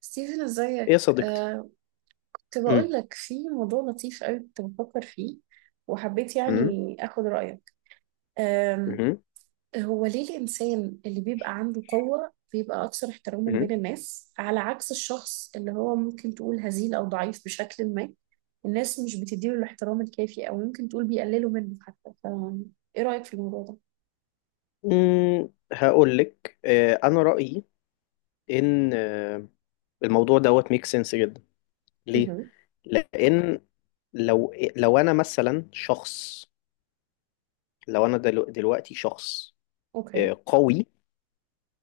ستيفن ايه يا ازيك صديقتي. كنت بقول مم. لك في موضوع لطيف قوي كنت بفكر فيه وحبيت مم. يعني اخد رأيك. آم، مم. هو ليه الإنسان اللي بيبقى عنده قوة بيبقى أكثر احتراما بين مم. الناس على عكس الشخص اللي هو ممكن تقول هزيل أو ضعيف بشكل ما؟ الناس مش بتديله الاحترام الكافي أو ممكن تقول بيقللوا منه حتى إيه رأيك في الموضوع ده؟ مم. هقول لك، انا رأيي ان الموضوع دوت ميك سنس جدا. ليه؟ اها. لان لو انا مثلا شخص. لو انا دلوقتي شخص أوكي. قوي.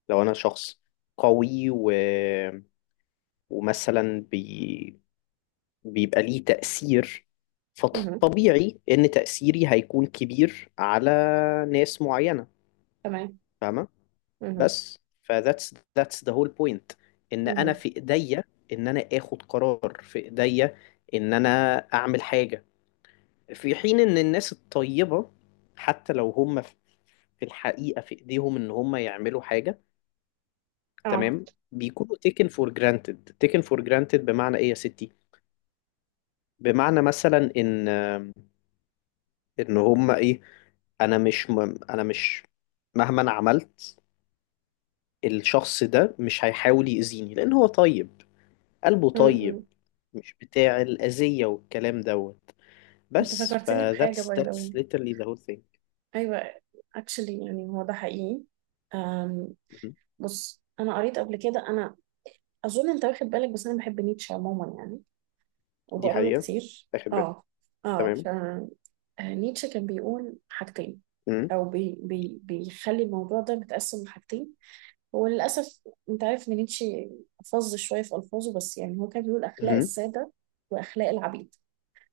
لو انا شخص قوي ومثلا بيبقى ليه تأثير. اها. فطبيعي ان تأثيري هيكون كبير على ناس معينة. تمام. فاهمة؟ اها. بس، فذاتس ذا هول بوينت، ان انا اها. في ايديا، ان انا اخد قرار في ايديا، ان انا اعمل حاجه. في حين ان الناس الطيبه، حتى لو هم في الحقيقه في ايديهم ان هم يعملوا حاجه، اه. تمام، بيكونوا taken for granted. Taken for granted بمعنى ايه يا ستي؟ بمعنى مثلا ان ان هم ايه، انا مش م... انا مش، مهما انا عملت، الشخص ده مش هيحاول يأذيني لان هو طيب، قلبه م- طيب، م. مش بتاع الأذية والكلام دوت. أنت بس فكرتني بحاجة that's باي ذا واي. literally the whole thing. ايوه. اكشلي يعني هو ده حقيقي. أم مهم. بص انا قريت قبل كده. انا اظن انت واخد بالك، بس انا بحب نيتشه عموما يعني دي وبقرا له حقيقة. كتير. آخد بالي. اه. اه. تمام. فنيتشه كان بيقول حاجتين، مهم. او بي بي بيخلي الموضوع ده متقسم لحاجتين. هو للاسف، انت عارف ان نيتشه فظ شويه في الفاظه، بس يعني هو كان بيقول اخلاق مهم. الساده واخلاق العبيد،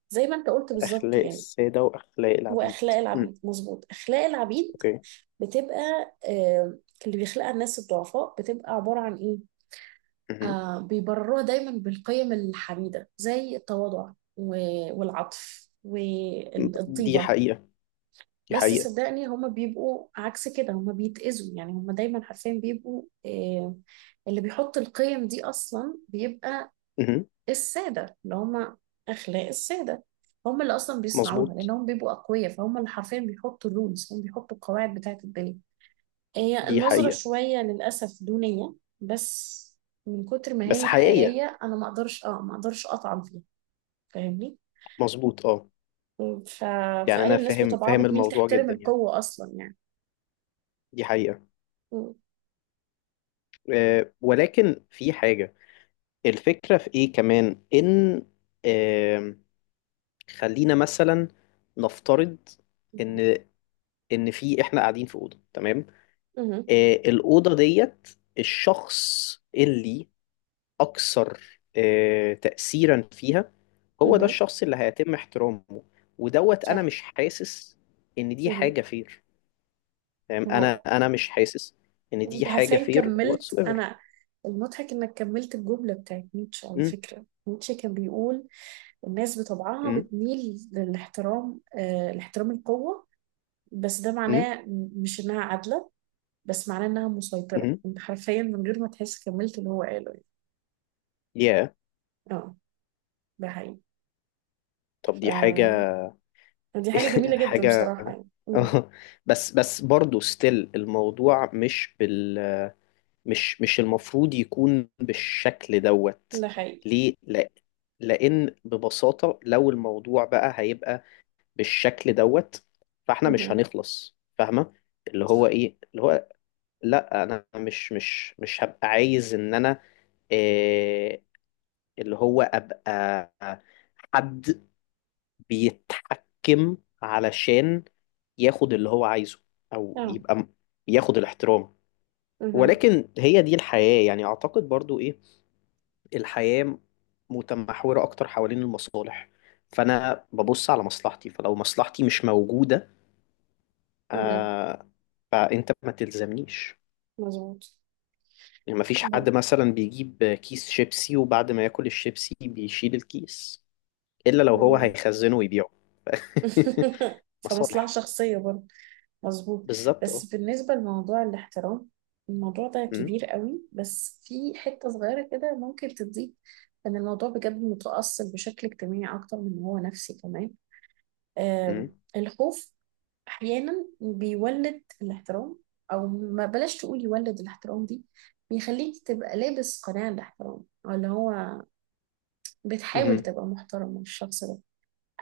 زي ما انت قلت بالظبط أخلاق يعني. السادة وأخلاق العبيد. واخلاق مم. العبيد. مظبوط. اخلاق العبيد أوكي. بتبقى، آه، اللي بيخلقها الناس الضعفاء بتبقى عبارة عن إيه؟ مهم. بيبرروها دايما بالقيم الحميدة زي التواضع والعطف دي والطيبة. حقيقة. دي بس حقيقة. صدقني هما بيبقوا عكس كده، هما بيتأذوا يعني، هما دايما حرفيا بيبقوا. اللي بيحط القيم دي أصلا بيبقى مهم. السادة، اللي هما أخلاق السادة هم اللي اصلا بيصنعوها مظبوط. لانهم بيبقوا اقوياء، فهم اللي حرفيا بيحطوا الرولز، هم بيحطوا القواعد بتاعه الدنيا. هي دي النظرة حقيقة. شوية للأسف دونية، بس من كتر ما بس هي حقيقية. حقيقية أنا ما أقدرش ما أقدرش أطعن فيها. فاهمني؟ مظبوط أه. ف... يعني فقال أنا الناس فاهم بطبعها فاهم بتميل الموضوع تحترم جدا يعني. القوة أصلا يعني. دي حقيقة. م- أه، ولكن في حاجة. الفكرة في إيه كمان؟ إن خلينا مثلا نفترض ان في احنا قاعدين في اوضه، تمام، مه. الاوضه ديت، الشخص اللي اكثر تاثيرا فيها، هو ده مه. الشخص اللي هيتم احترامه. ودوت، انا صح. مش حاسس ان دي مه. حاجه فير، تمام، ما انا هو. انا مش حاسس ان دي أنت حاجه عارفين فير كملت whatsoever. أنا. المضحك إنك كملت الجملة بتاعت نيتشه. على امم. فكرة نيتشه كان بيقول الناس بطبعها امم. بتميل للاحترام، لاحترام القوة. بس ده امم. معناه مش إنها عادلة، بس معناه انها مسيطرة. امم. انت حرفيا من غير ما تحس كملت اللي هو قاله يعني. يا، اه. ده حقيقي. طب ف... دي حاجه دي حاجة جميلة جدا حاجه بصراحة يعني. مم. بس برضه ستيل الموضوع مش المفروض يكون بالشكل دوت. ده حقيقي. ليه لا؟ لان ببساطة، لو الموضوع بقى هيبقى بالشكل دوت، فاحنا مش مهم. هنخلص، فاهمة؟ اللي هو صح. ايه اللي هو، لا انا مش هبقى عايز ان انا آه، اللي هو ابقى حد بيتحكم علشان ياخد اللي هو عايزه، او اه. يبقى ياخد الاحترام. مهم. ولكن هي دي الحياة، يعني اعتقد برضو إيه؟ الحياة متمحورة أكتر حوالين المصالح. فأنا ببص على مصلحتي، فلو مصلحتي مش موجودة، مهم. آه فأنت ما تلزمنيش. مظبوط. يعني مفيش مم. حد مثلا بيجيب كيس شيبسي وبعد ما ياكل الشيبسي بيشيل الكيس، إلا لو هو مم. هيخزنه ويبيعه. فمصلحة مصالح. شخصية برضه. مظبوط. بالظبط بس اه. بالنسبة لموضوع الاحترام، الموضوع ده أمم، كبير قوي، بس في حتة صغيرة كده ممكن تضيف. ان الموضوع بجد متأصل بشكل اجتماعي اكتر من إن هو نفسي كمان. آم، أمم، الخوف احيانا بيولد الاحترام، او ما بلاش تقول يولد الاحترام دي، بيخليك تبقى لابس قناع الاحترام او اللي هو بتحاول أمم. تبقى محترم من الشخص ده.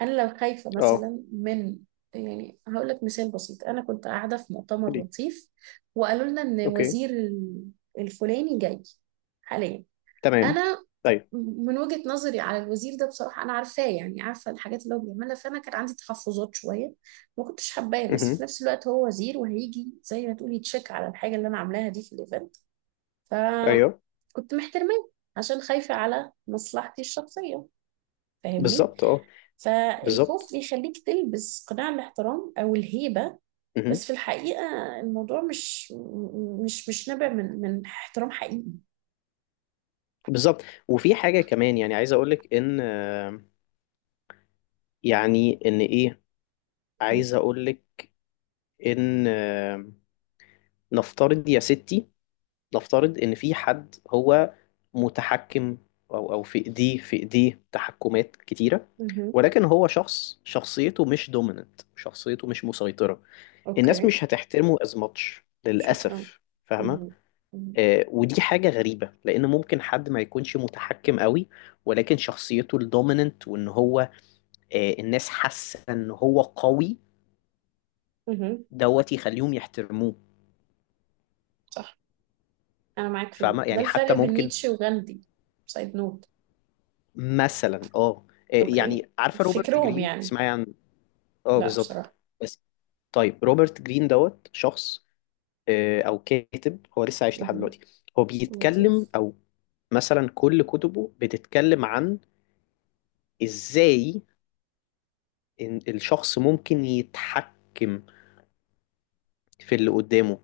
انا لو خايفه اه. مثلا من، يعني هقول لك مثال بسيط. انا كنت قاعده في مؤتمر قولي. لطيف وقالوا لنا ان اوكي. وزير الفلاني جاي حاليا. تمام. انا ايوه. من وجهة نظري على الوزير ده بصراحة أنا عارفاه يعني، عارفة الحاجات اللي هو بيعملها، فأنا كان عندي تحفظات شوية. ما كنتش حباه، بس في أمم، نفس الوقت هو وزير وهيجي زي ما تقولي يتشيك على الحاجة اللي أنا عاملاها دي في الإيفنت. ايوه. فكنت محترماه عشان خايفة على مصلحتي الشخصية، فاهمني. بالظبط اه. فالخوف بالظبط. بيخليك تلبس قناع الاحترام أو الهيبة، بس في الحقيقة الموضوع مش نابع من احترام حقيقي. بالظبط، وفي حاجة كمان. يعني عايز أقولك إن يعني إن إيه، عايز أقولك إن نفترض يا ستي، نفترض إن في حد هو متحكم، أو أو في إيديه تحكمات كتيرة، مهم. ولكن هو شخص شخصيته مش دوميننت، شخصيته مش مسيطرة. الناس اوكي. مش هتحترمه از ماتش شكرا. للأسف، فاهمة؟ مهم. مهم. ودي حاجة غريبة لأن ممكن حد ما يكونش متحكم قوي، ولكن شخصيته الدوميننت وإن هو الناس حاسه ان هو قوي، مهم. دوت يخليهم يحترموه. صح. انا معاك في دي. فاهمه؟ ده يعني حتى الفرق بين ممكن نيتشه وغاندي، سايد نوت. مثلا اوكي. يعني عارفه روبرت فكرهم جرين؟ يعني. تسمعي عن، اه لا بالظبط. بصراحة. بس طيب، روبرت جرين دوت شخص او كاتب. هو لسه عايش لحد مهم. دلوقتي. هو بيتكلم لطيف. او مثلا كل كتبه بتتكلم عن ازاي إن الشخص ممكن يتحكم في اللي قدامه.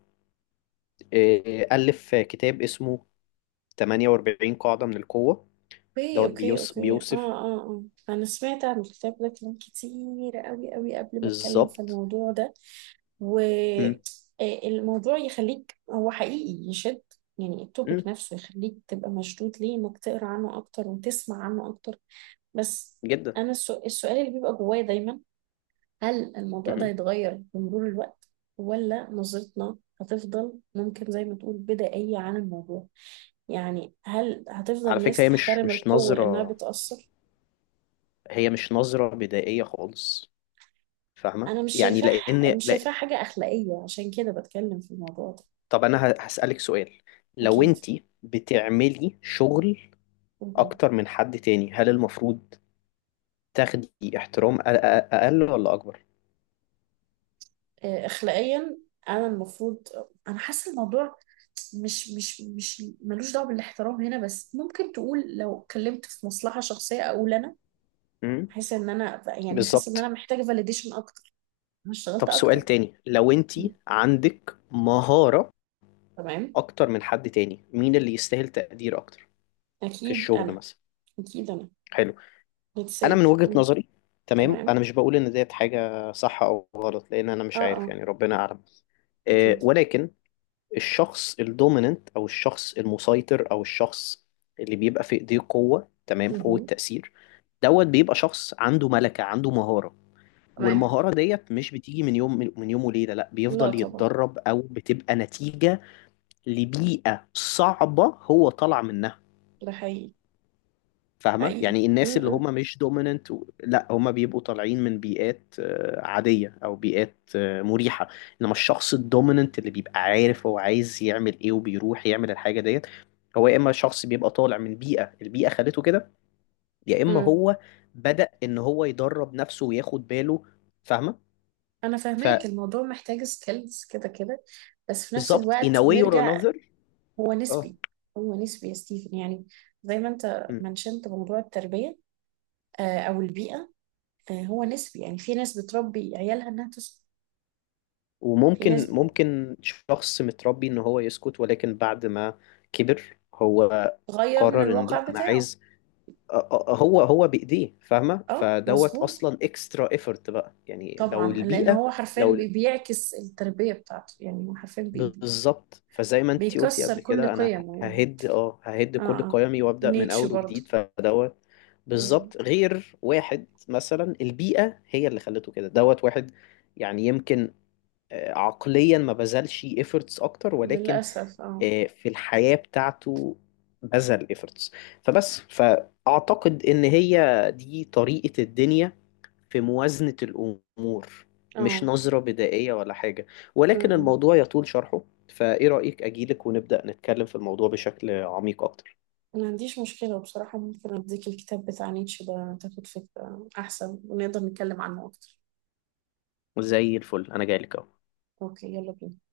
ألف كتاب اسمه 48 قاعدة من القوة. اوكي. دوت اوكي. بيوس اوكي. اه. بيوصف. اه. اه. انا سمعت عن الكتاب ده كلام كتير قوي قوي قبل ما اتكلم في بالظبط. الموضوع ده. امم. والموضوع يخليك، هو حقيقي يشد، يعني التوبيك امم نفسه يخليك تبقى مشدود ليه انك تقرا عنه اكتر وتسمع عنه اكتر. بس جدا. انا السؤال اللي بيبقى جوايا دايما، هل الموضوع ده امم. هيتغير بمرور الوقت، ولا نظرتنا هتفضل ممكن زي ما تقول بدائية عن الموضوع، يعني هل هتفضل على الناس فكرة هي مش تحترم مش القوة لأنها نظرة. بتأثر؟ هي مش نظرة بدائية خالص، فاهمة؟ أنا مش يعني شايفاه. لأن مش لا، شايفاه حاجة أخلاقية عشان كده بتكلم في الموضوع ده. طب أنا هسألك سؤال. لو أكيد. أنت بتعملي شغل مهم. أكتر من حد تاني، هل المفروض تاخدي احترام أقل ولا أكبر؟ أخلاقيا أنا المفروض، أنا حاسة الموضوع مش مش مش ملوش دعوة بالاحترام هنا، بس ممكن تقول لو اتكلمت في مصلحة شخصية أقول أنا امم. احس ان انا بالظبط. محتاجه فاليديشن اكتر. انا اشتغلت طب سؤال اكتر. تاني، لو أنت مم. عندك مهارة تمام. أكتر من حد تاني، مين اللي يستاهل تقدير أكتر في اكيد الشغل انا. مثلا؟ اكيد انا. حلو. انا من بتسيد. وجهة مم. نظري، تمام، انا تمام. مش بقول ان ديت حاجة صح او غلط، لان انا اه. مش عارف، اه. يعني ربنا اعلم. اكيد. ولكن الشخص الدوميننت، او الشخص المسيطر، او الشخص اللي بيبقى في ايديه قوة، تمام، قوة مهم. تأثير، دوت بيبقى شخص عنده ملكة، عنده مهارة. تمام. والمهارة ديت مش بتيجي من يوم وليلة. لا لا بيفضل طبعا. يتدرب، او بتبقى نتيجة لبيئة صعبة هو طلع منها، ده حقيقي. فاهمة؟ حقيقي. يعني الناس اللي مم. هم مش دوميننت لا، هم بيبقوا طالعين من بيئات عادية، أو بيئات مريحة. إنما الشخص الدوميننت اللي بيبقى عارف هو عايز يعمل إيه وبيروح يعمل الحاجة ديت، هو يا إما شخص بيبقى طالع من بيئة، البيئة خلته كده، يا إما مم. هو بدأ إن هو يدرب نفسه وياخد باله، فاهمة؟ انا فاهماك، الموضوع محتاج سكيلز كده كده. بس في نفس فبالظبط in الوقت a way or نرجع، another. هو اه. نسبي. هو نسبي يا ستيفن يعني، زي ما انت إمم. منشنت موضوع التربية، او البيئة، هو نسبي يعني. في ناس بتربي عيالها انها تسكت. في وممكن ناس شخص متربي ان هو يسكت، ولكن بعد ما كبر هو بتغير من قرر ان الواقع لا، انا بتاعه. عايز هو هو بايديه، فاهمه؟ اه فدوت مظبوط. اصلا اكسترا ايفورت بقى، يعني لو طبعا لان البيئه، هو حرفيا لو ال- بيعكس التربيه بتاعته يعني، هو حرفيا بالظبط. فزي ما انتي قلتي بيكسر قبل كل كده، انا قيمه يعني. ههد اه. كل اه. قيمي وابدا من نيتشه اول برضه. وجديد، فدوت بالظبط. مظبوط. غير واحد مثلا البيئة هي اللي خلته كده، دوت واحد يعني يمكن عقليا ما بذلش efforts اكتر، ولكن للاسف اه. في الحياة بتاعته بذل efforts. فبس فأعتقد إن هي دي طريقة الدنيا في موازنة الأمور. مش اه. نظرة بدائية ولا حاجة، ولكن م. الموضوع يطول شرحه. فإيه رأيك أجيلك ونبدأ نتكلم في الموضوع بشكل عميق أكتر؟ ما عنديش مشكله بصراحه، ممكن اديك الكتاب بتاع نيتشه ده تاخد فكره احسن ونقدر نتكلم عنه اكتر. زي الفل، أنا جايلك أهو. اوكي يلا بينا.